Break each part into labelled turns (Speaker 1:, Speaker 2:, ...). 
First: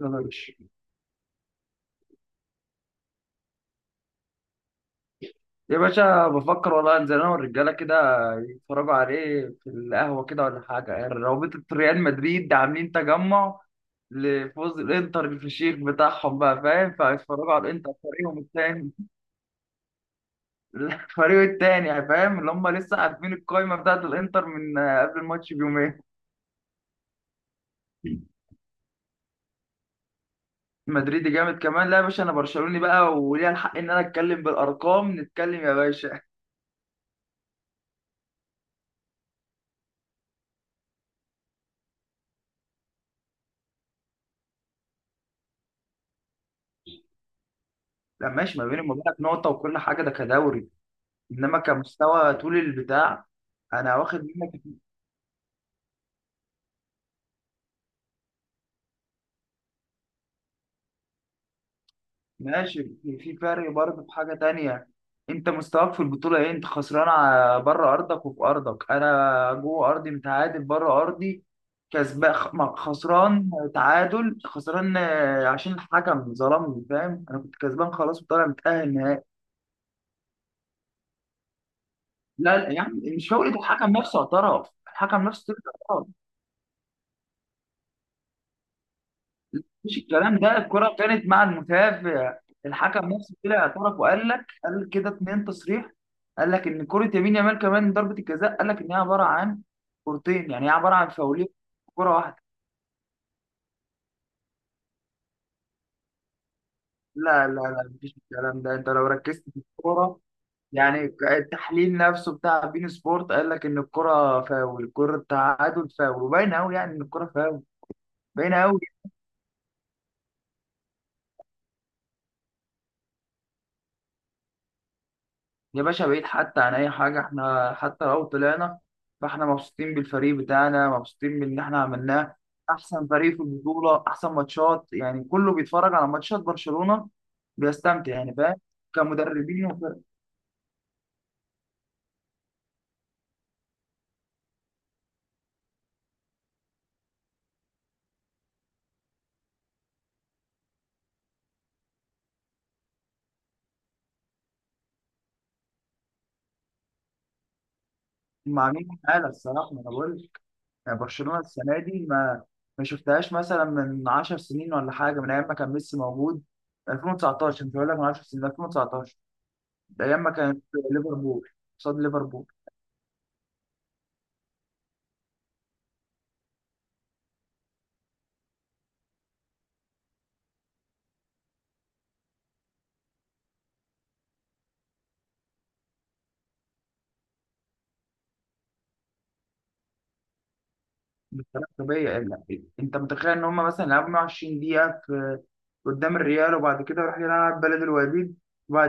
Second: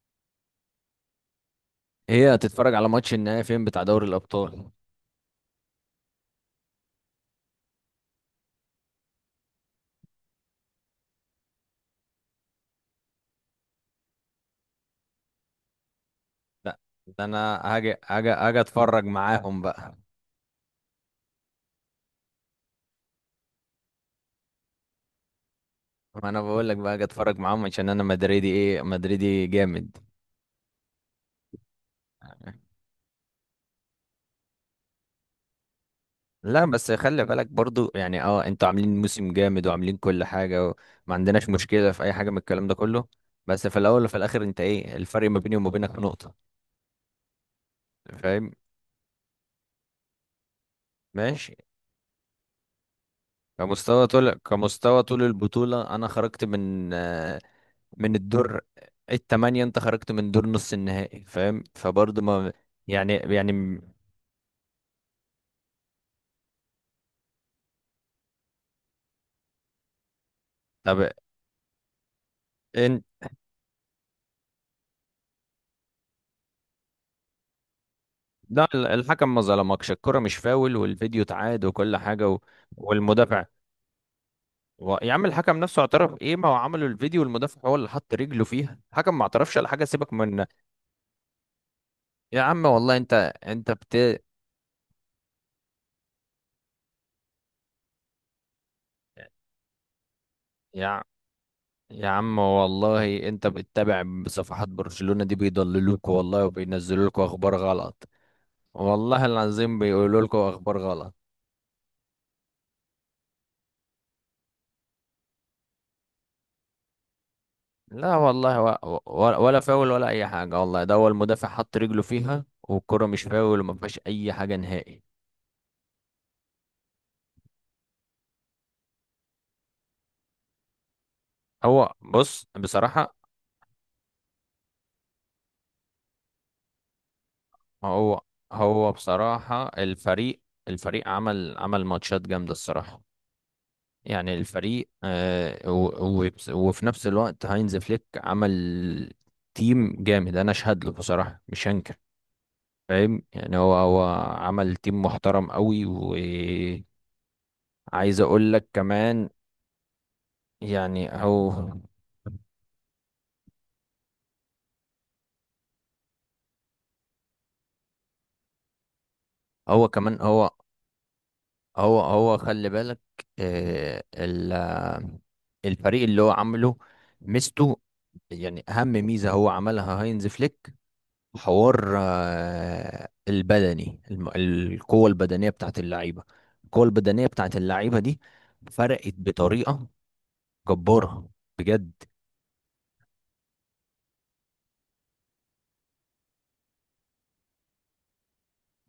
Speaker 1: يلا يا باشا.
Speaker 2: هي هتتفرج على ماتش النهائي فين بتاع دوري الابطال؟
Speaker 1: يا باشا بفكر والله انزل انا والرجاله كده يتفرجوا عليه في القهوه كده ولا حاجه، يعني رابطه ريال مدريد عاملين تجمع لفوز الانتر الفشيخ بتاعهم، بقى
Speaker 2: لا،
Speaker 1: فاهم؟
Speaker 2: ده
Speaker 1: فهيتفرجوا
Speaker 2: انا
Speaker 1: على الانتر
Speaker 2: هاجي هاجي
Speaker 1: فريقهم
Speaker 2: هاجي
Speaker 1: التاني.
Speaker 2: اتفرج معاهم بقى.
Speaker 1: الفريق التاني يعني، فاهم اللي هم لسه عارفين القايمه بتاعت الانتر من قبل الماتش بيومين.
Speaker 2: ما انا بقول لك بقى هاجي اتفرج معاهم عشان انا مدريدي، ايه، مدريدي جامد.
Speaker 1: مدريد جامد كمان، لا يا باشا انا برشلوني بقى وليا الحق ان انا اتكلم بالارقام، نتكلم يا باشا.
Speaker 2: لا بس خلي بالك برضو يعني انتوا عاملين موسم جامد وعاملين كل حاجة، وما عندناش مشكلة في اي حاجة من الكلام ده كله. بس في الاول وفي الاخر انت ايه الفرق ما بيني وما بينك؟ نقطة.
Speaker 1: لا
Speaker 2: فاهم.
Speaker 1: ماشي، ما بيني وما بينك نقطه وكل حاجه ده كدوري،
Speaker 2: ماشي.
Speaker 1: انما كمستوى طول البتاع. انا واخد منك.
Speaker 2: كمستوى طول البطولة، انا خرجت من الدور التمانية، انت خرجت من دور نص النهائي، فاهم، فبرضه ما
Speaker 1: ماشي،
Speaker 2: يعني
Speaker 1: في فرق برضه، في حاجه تانية. انت مستواك في البطوله ايه؟ انت خسران بره ارضك وفي ارضك، انا جوه ارضي متعادل
Speaker 2: طب.
Speaker 1: بره ارضي كسبان.
Speaker 2: انت،
Speaker 1: خسران تعادل خسران، عشان الحكم ظلمني، فاهم؟ انا كنت كسبان خلاص وطالع
Speaker 2: لا،
Speaker 1: متاهل نهائي.
Speaker 2: الحكم ما ظلمكش، الكرة مش فاول، والفيديو اتعاد وكل حاجة
Speaker 1: لا، يعني مش
Speaker 2: والمدافع
Speaker 1: فوقت، الحكم نفسه اعترف،
Speaker 2: يا
Speaker 1: الحكم
Speaker 2: عم
Speaker 1: نفسه.
Speaker 2: الحكم نفسه اعترف ايه؟ ما هو عملوا الفيديو والمدافع هو اللي حط رجله فيها، الحكم ما اعترفش على حاجة،
Speaker 1: مفيش
Speaker 2: سيبك
Speaker 1: الكلام
Speaker 2: من.
Speaker 1: ده، الكرة كانت مع المتابع.
Speaker 2: يا عم والله
Speaker 1: الحكم
Speaker 2: انت،
Speaker 1: نفسه طلع
Speaker 2: انت
Speaker 1: اعترف
Speaker 2: بت
Speaker 1: وقال لك، قال كده اتنين تصريح. قال لك ان كرة يمين يامال كمان ضربة الجزاء، قال لك ان هي عبارة عن كورتين، يعني هي عبارة
Speaker 2: يا
Speaker 1: عن فاولين في
Speaker 2: يا
Speaker 1: كرة
Speaker 2: عم
Speaker 1: واحدة.
Speaker 2: والله انت بتتابع صفحات برشلونة دي، بيضللوك والله، وبينزلوا لكم
Speaker 1: لا
Speaker 2: اخبار
Speaker 1: لا لا
Speaker 2: غلط،
Speaker 1: مفيش الكلام ده، انت لو
Speaker 2: والله
Speaker 1: ركزت في
Speaker 2: العظيم
Speaker 1: الكورة
Speaker 2: بيقولوا لكم اخبار
Speaker 1: يعني،
Speaker 2: غلط.
Speaker 1: التحليل نفسه بتاع بين سبورت قال لك ان الكرة فاول، الكرة التعادل فاول، وباين قوي يعني ان الكرة فاول،
Speaker 2: لا
Speaker 1: باين
Speaker 2: والله
Speaker 1: قوي.
Speaker 2: ولا فاول ولا اي حاجه والله، ده هو المدافع حط رجله فيها، والكره مش فاول وما فيهاش اي حاجه نهائي.
Speaker 1: يا باشا بعيد حتى عن اي حاجه، احنا حتى لو طلعنا فاحنا مبسوطين بالفريق بتاعنا، مبسوطين بان احنا
Speaker 2: هو
Speaker 1: عملناه
Speaker 2: بص
Speaker 1: احسن
Speaker 2: بصراحه،
Speaker 1: فريق في البطوله، احسن ماتشات، يعني كله بيتفرج على ماتشات برشلونه بيستمتع،
Speaker 2: هو
Speaker 1: يعني فاهم؟
Speaker 2: هو
Speaker 1: كمدربين
Speaker 2: بصراحه
Speaker 1: وفرق
Speaker 2: الفريق عمل ماتشات جامده الصراحه. يعني الفريق وفي نفس الوقت هاينز فليك عمل تيم جامد، انا اشهد له بصراحه، مش هنكر. فاهم يعني هو عمل تيم محترم قوي، و عايز اقول
Speaker 1: هم
Speaker 2: لك
Speaker 1: عاملين
Speaker 2: كمان.
Speaker 1: حاله الصراحه، ما انا بقول لك. يعني
Speaker 2: يعني
Speaker 1: برشلونه
Speaker 2: هو
Speaker 1: السنه دي ما ما شفتهاش مثلا من 10 سنين ولا حاجه، من ايام ما كان ميسي موجود، 2019، مش هقول لك من 10 سنين، 2019،
Speaker 2: هو
Speaker 1: ده
Speaker 2: كمان
Speaker 1: ايام ما كانت ليفربول قصاد
Speaker 2: هو
Speaker 1: ليفربول.
Speaker 2: خلي بالك، آه، ال- آه، الفريق اللي هو عامله، ميزته، يعني اهم ميزة هو عملها هاينز فليك، حوار القوة البدنية بتاعت اللعيبة، القوة البدنية بتاعت اللعيبة دي فرقت بطريقة جبارة،
Speaker 1: بطريقة
Speaker 2: بجد.
Speaker 1: طبيعية، انت متخيل ان هم مثلا لعبوا 120 دقيقة في قدام الريال، وبعد كده راح يلعب بلد الوليد،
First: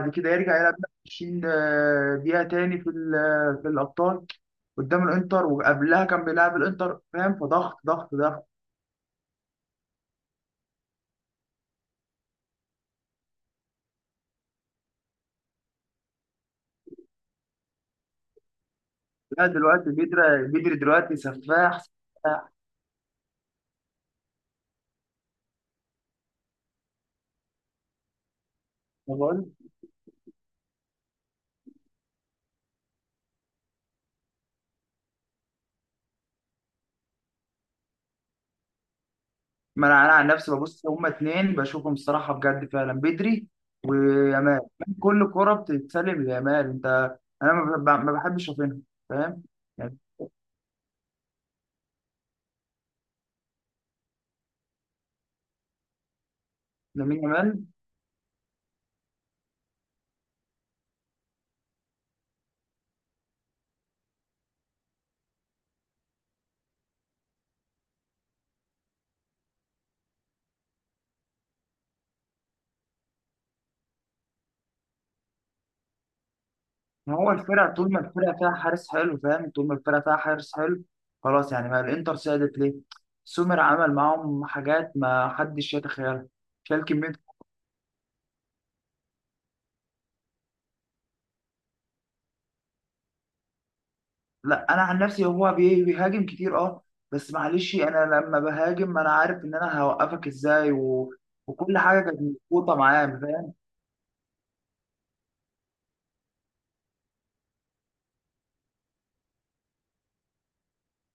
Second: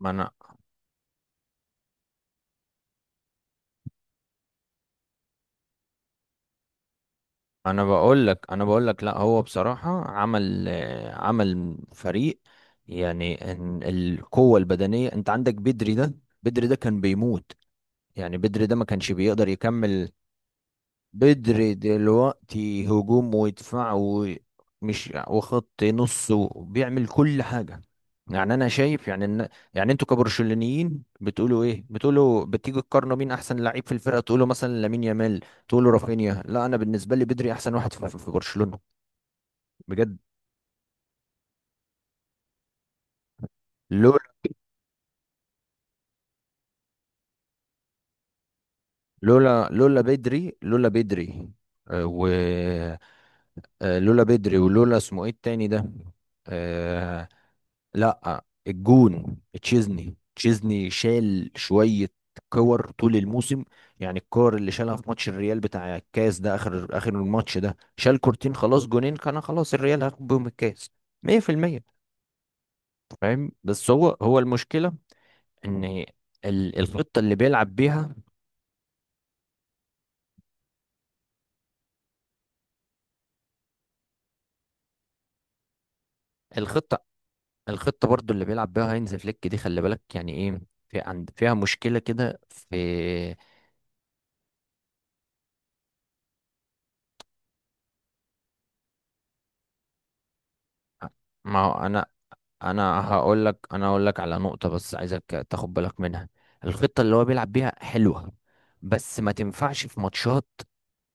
Speaker 2: ما انا
Speaker 1: كده يرجع يلعب 20 دقيقة تاني في في الأبطال قدام الإنتر، وقبلها كان بيلعب الإنتر، فاهم؟ فضغط
Speaker 2: انا
Speaker 1: ضغط
Speaker 2: بقول لك،
Speaker 1: ضغط.
Speaker 2: لا، هو بصراحة عمل عمل فريق، يعني إن القوة البدنية، انت عندك بدري ده، بدري ده كان بيموت، يعني بدري ده ما كانش
Speaker 1: لا
Speaker 2: بيقدر
Speaker 1: دلوقتي
Speaker 2: يكمل.
Speaker 1: بيدري دلوقتي
Speaker 2: بدري
Speaker 1: سفاح.
Speaker 2: دلوقتي هجوم ويدفع ومش وخط نص وبيعمل كل حاجة، يعني انا شايف يعني
Speaker 1: سفاح.
Speaker 2: ان، يعني انتوا كبرشلونيين بتقولوا ايه؟ بتقولوا بتيجوا تقارنوا مين احسن لعيب في الفرقه، تقولوا مثلا لامين يامال، تقولوا رافينيا. لا، انا بالنسبه لي بدري احسن واحد في, برشلونه،
Speaker 1: ما انا انا
Speaker 2: بجد.
Speaker 1: عن نفسي ببص، هما اتنين بشوفهم الصراحه بجد فعلا، بدري
Speaker 2: لولا
Speaker 1: ويامال، يعني كل كرة بتتسلم ليامال، انت انا ما بحبش اشوفها، فاهم يعني؟
Speaker 2: لولا بدري، لولا بدري، آه، و لولا بدري، ولولا اسمه ايه التاني ده،
Speaker 1: لامين
Speaker 2: آه،
Speaker 1: يامال.
Speaker 2: لا الجون، تشيزني شال شوية كور طول الموسم، يعني الكور اللي شالها في ماتش الريال بتاع الكاس ده، اخر اخر الماتش ده شال كورتين خلاص، جونين كان خلاص الريال هياخد بيهم الكاس، 100%. فاهم، بس هو المشكلة ان
Speaker 1: ما
Speaker 2: الخطة
Speaker 1: هو
Speaker 2: اللي
Speaker 1: الفرقه،
Speaker 2: بيلعب
Speaker 1: طول ما
Speaker 2: بيها،
Speaker 1: الفرقه فيها حارس حلو، فاهم؟ طول ما الفرقه فيها حارس حلو خلاص، يعني ما الانتر سادت ليه؟ سومر عمل معاهم حاجات ما حدش يتخيلها، شال
Speaker 2: الخطة،
Speaker 1: كميه.
Speaker 2: الخطة برضو اللي بيلعب بيها هينز فليك دي خلي بالك يعني ايه، في عند فيها مشكلة كده في،
Speaker 1: لا انا عن نفسي هو بيهاجم كتير اه، بس معلش، انا لما بهاجم انا عارف ان انا هوقفك ازاي و...
Speaker 2: ما هو
Speaker 1: وكل حاجه
Speaker 2: انا
Speaker 1: كانت مظبوطه معاه، فاهم؟
Speaker 2: انا هقول لك على نقطة بس، عايزك تاخد بالك منها. الخطة اللي هو بيلعب بيها حلوة، بس ما تنفعش في ماتشات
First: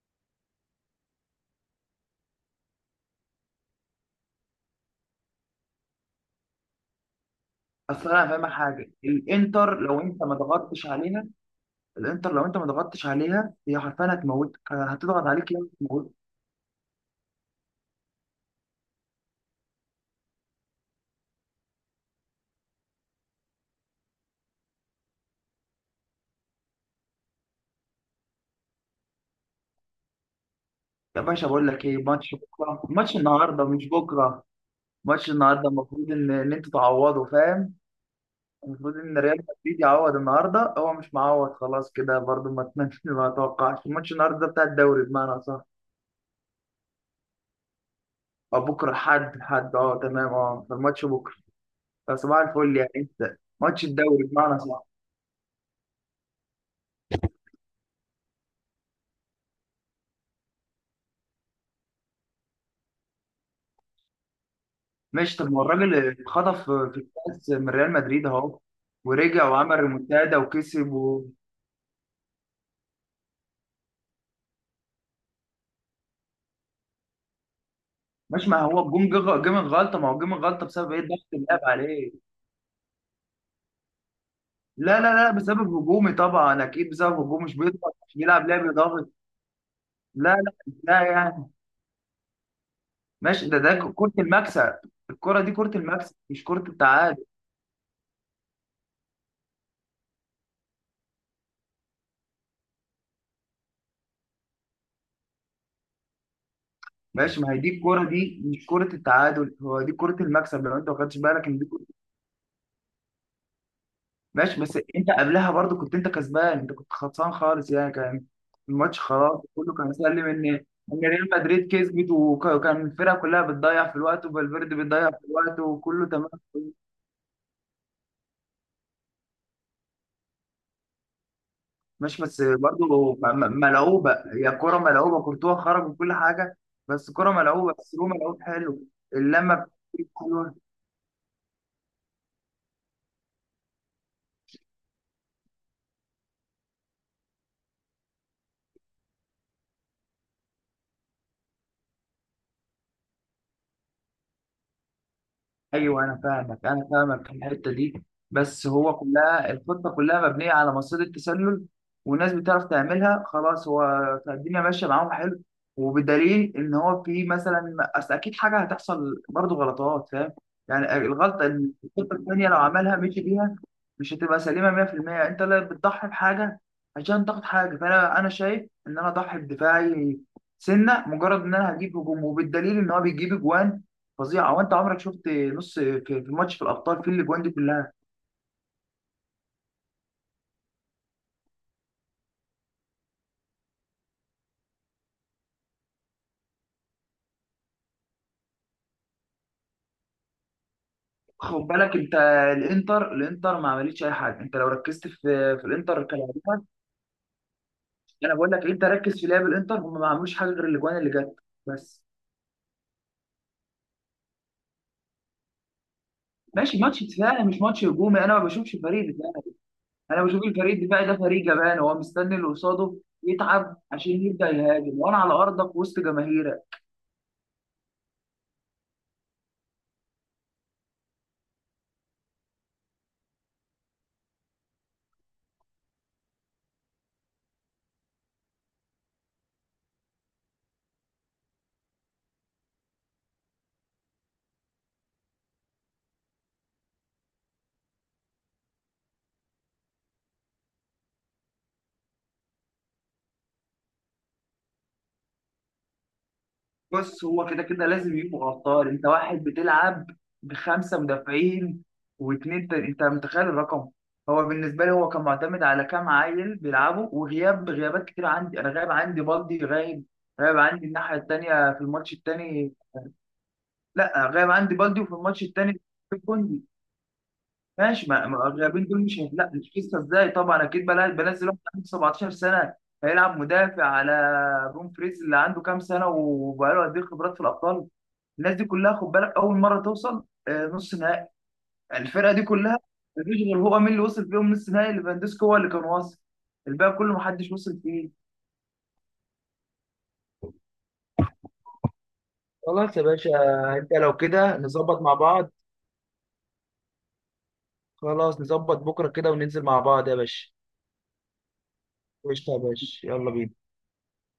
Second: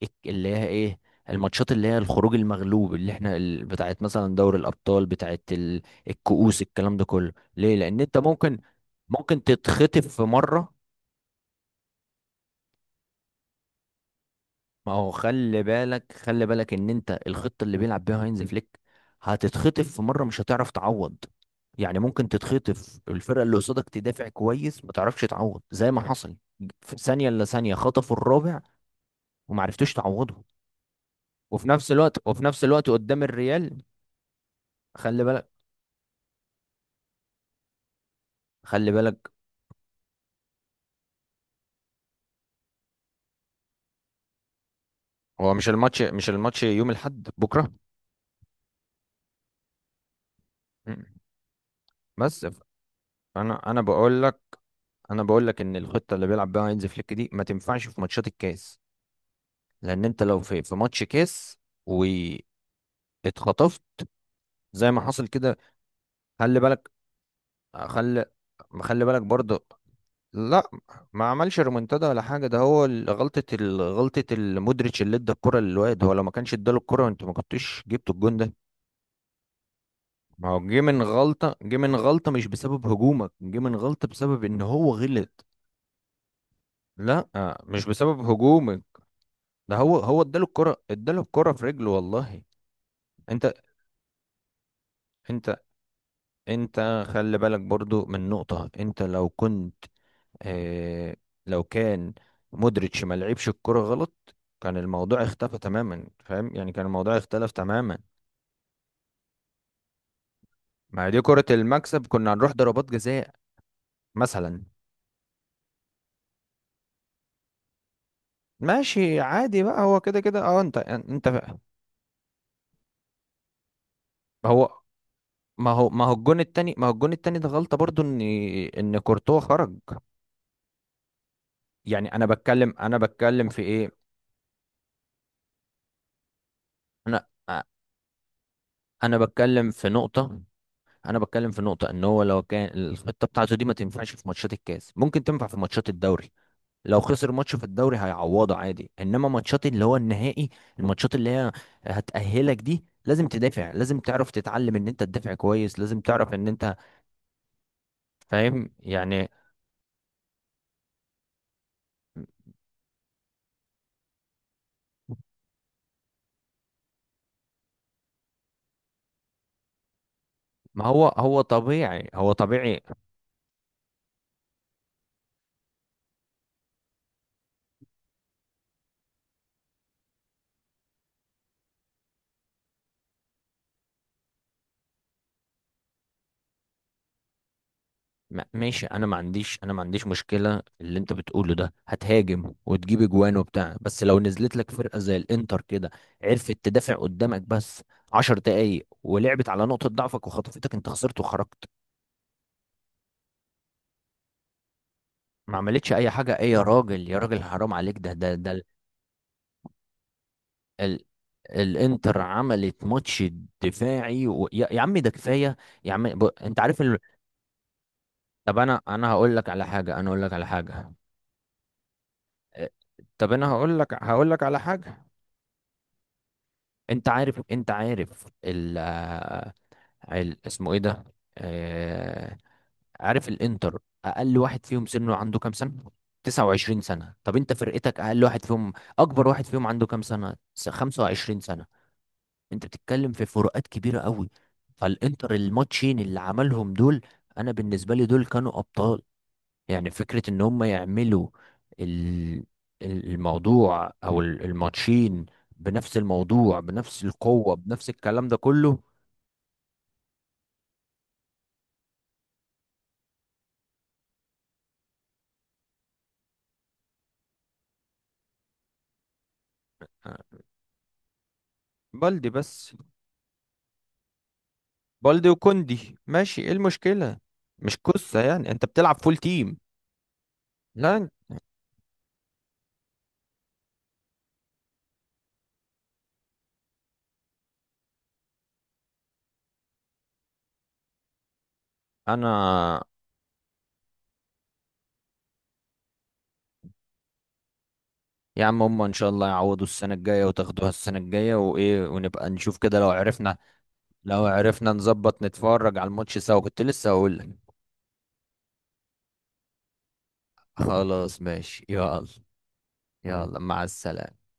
Speaker 2: اللي هي ايه، الماتشات اللي هي الخروج المغلوب، اللي احنا بتاعت مثلا دوري الابطال، بتاعت الكؤوس، الكلام ده كله. ليه؟ لان
Speaker 1: اصل
Speaker 2: انت
Speaker 1: انا هفهمك
Speaker 2: ممكن،
Speaker 1: حاجه،
Speaker 2: ممكن
Speaker 1: الانتر لو
Speaker 2: تتخطف في
Speaker 1: انت ما
Speaker 2: مرة.
Speaker 1: ضغطتش عليها، الانتر لو انت ما ضغطتش عليها هي حرفيا هتموتك،
Speaker 2: ما
Speaker 1: يعني
Speaker 2: هو
Speaker 1: هتضغط عليك يا
Speaker 2: خلي
Speaker 1: هتموتك.
Speaker 2: بالك، خلي بالك، ان انت الخطه اللي بيلعب بيها هاينز فليك هتتخطف في مره، مش هتعرف تعوض، يعني ممكن تتخطف، الفرقه اللي قصادك تدافع كويس، ما تعرفش تعوض، زي ما حصل في ثانيه الا ثانيه خطفوا الرابع، وما عرفتوش تعوضه.
Speaker 1: يا باشا بقول لك ايه، ماتش
Speaker 2: وفي نفس
Speaker 1: بكره،
Speaker 2: الوقت
Speaker 1: ماتش
Speaker 2: قدام
Speaker 1: النهارده
Speaker 2: الريال،
Speaker 1: مش بكره.
Speaker 2: خلي
Speaker 1: ماتش
Speaker 2: بالك،
Speaker 1: النهارده المفروض ان ان انتوا تعوضوا، فاهم؟
Speaker 2: خلي
Speaker 1: المفروض ان
Speaker 2: بالك،
Speaker 1: ريال مدريد يعوض النهارده، هو مش معوض خلاص كده برضو، ما اتمنش ما اتوقعش الماتش النهارده ده بتاع الدوري بمعنى
Speaker 2: هو
Speaker 1: اصح.
Speaker 2: مش الماتش، يوم الاحد بكره.
Speaker 1: او بكره، حد اه تمام اه، فالماتش
Speaker 2: م.
Speaker 1: بكره. فصباح
Speaker 2: بس ف-
Speaker 1: الفل، يعني انت
Speaker 2: انا انا
Speaker 1: ماتش
Speaker 2: بقول
Speaker 1: الدوري
Speaker 2: لك،
Speaker 1: بمعنى اصح.
Speaker 2: انا بقول لك ان الخطه اللي بيلعب بيها هاينز فليك دي ما تنفعش في ماتشات الكاس، لان انت لو في ماتش كاس واتخطفت زي ما حصل
Speaker 1: ماشي، طب
Speaker 2: كده،
Speaker 1: ما الراجل اللي
Speaker 2: خلي
Speaker 1: اتخطف
Speaker 2: بالك،
Speaker 1: في الكاس من ريال
Speaker 2: خلي
Speaker 1: مدريد اهو،
Speaker 2: خلي بالك
Speaker 1: ورجع
Speaker 2: برضه.
Speaker 1: وعمل ريمونتادا
Speaker 2: لا،
Speaker 1: وكسب
Speaker 2: ما
Speaker 1: و...
Speaker 2: عملش ريمونتادا ولا حاجه، ده هو غلطه المودريتش اللي ادى الكره للواد، هو لو ما كانش اداله الكره انت ما كنتش جبت الجون
Speaker 1: مش،
Speaker 2: ده.
Speaker 1: ما هو الجون جه جه من غلطه، ما هو جه من
Speaker 2: ما هو
Speaker 1: غلطه
Speaker 2: جه
Speaker 1: بسبب
Speaker 2: من
Speaker 1: ايه، ضغط
Speaker 2: غلطه،
Speaker 1: اللعب
Speaker 2: جه من
Speaker 1: عليه.
Speaker 2: غلطه مش بسبب هجومك، جه من غلطه بسبب ان هو
Speaker 1: لا
Speaker 2: غلط.
Speaker 1: بسبب هجومي طبعا اكيد، بسبب
Speaker 2: لا،
Speaker 1: هجومي، مش
Speaker 2: مش
Speaker 1: بيضغط، مش
Speaker 2: بسبب
Speaker 1: بيلعب لعب
Speaker 2: هجومك،
Speaker 1: ضاغط.
Speaker 2: ده هو
Speaker 1: لا
Speaker 2: اداله
Speaker 1: لا
Speaker 2: الكره،
Speaker 1: لا
Speaker 2: اداله
Speaker 1: يعني
Speaker 2: الكره في رجله والله.
Speaker 1: ماشي،
Speaker 2: انت
Speaker 1: ده كرة المكسب، الكرة دي
Speaker 2: انت
Speaker 1: كرة المكسب مش كرة
Speaker 2: انت
Speaker 1: التعادل.
Speaker 2: خلي بالك برضو من نقطة، انت لو كنت، اه، لو كان مودريتش ما لعبش الكرة غلط كان الموضوع اختفى تماما، فاهم يعني كان الموضوع
Speaker 1: ماشي،
Speaker 2: اختلف
Speaker 1: ما هي دي
Speaker 2: تماما.
Speaker 1: الكرة، دي مش كرة التعادل، هو دي كرة المكسب لو انت ما
Speaker 2: ما هي
Speaker 1: خدتش
Speaker 2: دي كرة
Speaker 1: بالك ان دي كرة.
Speaker 2: المكسب، كنا هنروح ضربات جزاء
Speaker 1: ماشي
Speaker 2: مثلا.
Speaker 1: بس انت قبلها برضو كنت انت كسبان، انت كنت خلصان خالص، يعني كان الماتش
Speaker 2: ماشي
Speaker 1: خلاص
Speaker 2: عادي
Speaker 1: كله
Speaker 2: بقى،
Speaker 1: كان
Speaker 2: هو كده
Speaker 1: سلم
Speaker 2: كده،
Speaker 1: ان
Speaker 2: انت
Speaker 1: ان
Speaker 2: انت
Speaker 1: ريال
Speaker 2: ما
Speaker 1: مدريد كسبت، وكان الفرقة كلها بتضيع في الوقت، وفالفيردي
Speaker 2: هو،
Speaker 1: بتضيع في الوقت
Speaker 2: ما
Speaker 1: وكله
Speaker 2: هو
Speaker 1: تمام.
Speaker 2: الجون التاني، ده غلطة برضو، ان ان كورتوا خرج، يعني
Speaker 1: ماشي بس
Speaker 2: انا
Speaker 1: برضو
Speaker 2: بتكلم في ايه،
Speaker 1: ملعوبة، هي كرة ملعوبة، كورتوا خرج وكل حاجة، بس
Speaker 2: انا
Speaker 1: كرة ملعوبة، بس هو ملعوب حلو،
Speaker 2: انا
Speaker 1: اللمة
Speaker 2: بتكلم في
Speaker 1: بتاعته
Speaker 2: نقطة،
Speaker 1: حلوة.
Speaker 2: انا بتكلم في نقطه، ان هو لو كان الخطه بتاعته دي ما تنفعش في ماتشات الكاس، ممكن تنفع في ماتشات الدوري، لو خسر ماتش في الدوري هيعوضه عادي، انما ماتشات اللي هو النهائي، الماتشات اللي هي هتأهلك دي لازم تدافع، لازم تعرف تتعلم ان انت تدافع كويس، لازم
Speaker 1: ايوه، انا
Speaker 2: تعرف ان
Speaker 1: فاهمك،
Speaker 2: انت
Speaker 1: انا فاهمك في الحته دي، بس
Speaker 2: فاهم
Speaker 1: هو
Speaker 2: يعني.
Speaker 1: كلها الخطه كلها مبنيه على مصيده التسلل، والناس بتعرف تعملها خلاص، هو الدنيا ماشيه معاهم حلو، وبدليل ان هو في مثلا اصل اكيد حاجه هتحصل برضه غلطات، فاهم
Speaker 2: ما
Speaker 1: يعني؟
Speaker 2: هو هو
Speaker 1: الغلطه،
Speaker 2: طبيعي،
Speaker 1: الخطه
Speaker 2: هو
Speaker 1: الثانيه لو
Speaker 2: طبيعي.
Speaker 1: عملها مشي بيها، مش هتبقى سليمه 100%، انت لا بتضحي بحاجه عشان تاخد حاجه، فانا انا شايف ان انا اضحي بدفاعي سنه مجرد ان انا هجيب هجوم، وبالدليل ان هو بيجيب اجوان فظيعه، هو انت عمرك شفت نص في في ماتش في الابطال في الاجوان دي كلها؟
Speaker 2: ماشي، انا ما عنديش مشكله في اللي انت بتقوله ده، هتهاجم وتجيب اجوان وبتاع، بس لو نزلت لك فرقه زي الانتر كده عرفت تدافع قدامك بس عشر دقايق، ولعبت على نقطه ضعفك وخطفتك، انت خسرت
Speaker 1: خد
Speaker 2: وخرجت.
Speaker 1: بالك انت، الانتر ما عملتش اي حاجه، انت لو ركزت في
Speaker 2: ما
Speaker 1: في
Speaker 2: عملتش
Speaker 1: الانتر
Speaker 2: اي حاجه ايه يا
Speaker 1: كلاعبين،
Speaker 2: راجل، يا راجل حرام عليك،
Speaker 1: انا بقول لك انت ركز في لعب الانتر، هم ما عملوش حاجه غير الاجوان
Speaker 2: ال...
Speaker 1: اللي جت بس.
Speaker 2: الانتر عملت ماتش دفاعي يا عم ده كفايه، يا عم انت
Speaker 1: ماشي
Speaker 2: عارف
Speaker 1: ماتش دفاعي مش ماتش هجومي، انا ما
Speaker 2: طب
Speaker 1: بشوفش
Speaker 2: انا
Speaker 1: فريق
Speaker 2: انا هقول
Speaker 1: دفاعي،
Speaker 2: لك على حاجه،
Speaker 1: انا بشوف الفريق الدفاعي ده فريق جبان، هو مستني اللي قصاده
Speaker 2: طب انا
Speaker 1: يتعب
Speaker 2: هقول لك،
Speaker 1: عشان
Speaker 2: هقول لك
Speaker 1: يبدا
Speaker 2: على
Speaker 1: يهاجم،
Speaker 2: حاجه
Speaker 1: وانا على ارضك وسط جماهيرك.
Speaker 2: انت عارف، انت عارف ال اسمه ايه ده، آه، عارف الانتر، اقل واحد فيهم سنه عنده كام سنة؟ 29 سنة. طب انت فرقتك اقل واحد فيهم، اكبر واحد فيهم عنده كام سنة؟ 25 سنة. انت بتتكلم في فروقات كبيرة قوي، فالانتر الماتشين اللي عملهم دول انا بالنسبة لي دول كانوا ابطال، يعني فكرة ان هم يعملوا ال- الموضوع، او الماتشين بنفس الموضوع بنفس
Speaker 1: بص، هو
Speaker 2: القوة
Speaker 1: كده كده
Speaker 2: بنفس
Speaker 1: لازم
Speaker 2: الكلام ده
Speaker 1: يبقوا
Speaker 2: كله،
Speaker 1: غدار، انت واحد بتلعب بخمسه مدافعين واتنين انت متخيل الرقم؟ هو بالنسبه لي هو كان معتمد على كام عيل بيلعبوا، وغياب غيابات كتير عندي، انا غايب عندي بالدي، غايب
Speaker 2: آه،
Speaker 1: غايب عندي الناحيه التانيه في الماتش
Speaker 2: بلدي
Speaker 1: التاني.
Speaker 2: بس،
Speaker 1: لا، غايب عندي بالدي وفي
Speaker 2: بلدي
Speaker 1: الماتش التاني
Speaker 2: وكوندي
Speaker 1: في
Speaker 2: ماشي، ايه
Speaker 1: كوندي.
Speaker 2: المشكلة؟ مش
Speaker 1: ماشي،
Speaker 2: قصة
Speaker 1: ما ما
Speaker 2: يعني انت
Speaker 1: اللاعبين
Speaker 2: بتلعب
Speaker 1: دول
Speaker 2: فول
Speaker 1: مش هي- لا
Speaker 2: تيم.
Speaker 1: مش قصه ازاي، طبعا اكيد
Speaker 2: لا،
Speaker 1: بنزل واحد عنده 17 سنه هيلعب مدافع على بوم فريز اللي عنده كام سنه وبقاله قد ايه خبرات في الابطال، الناس دي كلها خد بالك اول مره توصل نص نهائي، الفرقه دي كلها
Speaker 2: انا
Speaker 1: مفيش غير، هو مين اللي وصل فيهم نص نهائي؟ ليفاندوسكي هو اللي كان واصل، الباقي كله محدش وصل فيه.
Speaker 2: يا عم، هم ان شاء الله يعوضوا السنة الجاية وتاخدوها السنة الجاية وايه ونبقى نشوف كده لو
Speaker 1: خلاص يا باشا،
Speaker 2: عرفنا،
Speaker 1: انت لو
Speaker 2: لو
Speaker 1: كده
Speaker 2: عرفنا
Speaker 1: نظبط مع
Speaker 2: نظبط
Speaker 1: بعض،
Speaker 2: نتفرج على الماتش سوا، كنت لسه هقول لك.
Speaker 1: خلاص نظبط بكره كده وننزل مع بعض يا باشا.
Speaker 2: خلاص ماشي يلا.
Speaker 1: قشطة يا باشا، يلا
Speaker 2: يلا
Speaker 1: بينا.
Speaker 2: مع السلامة.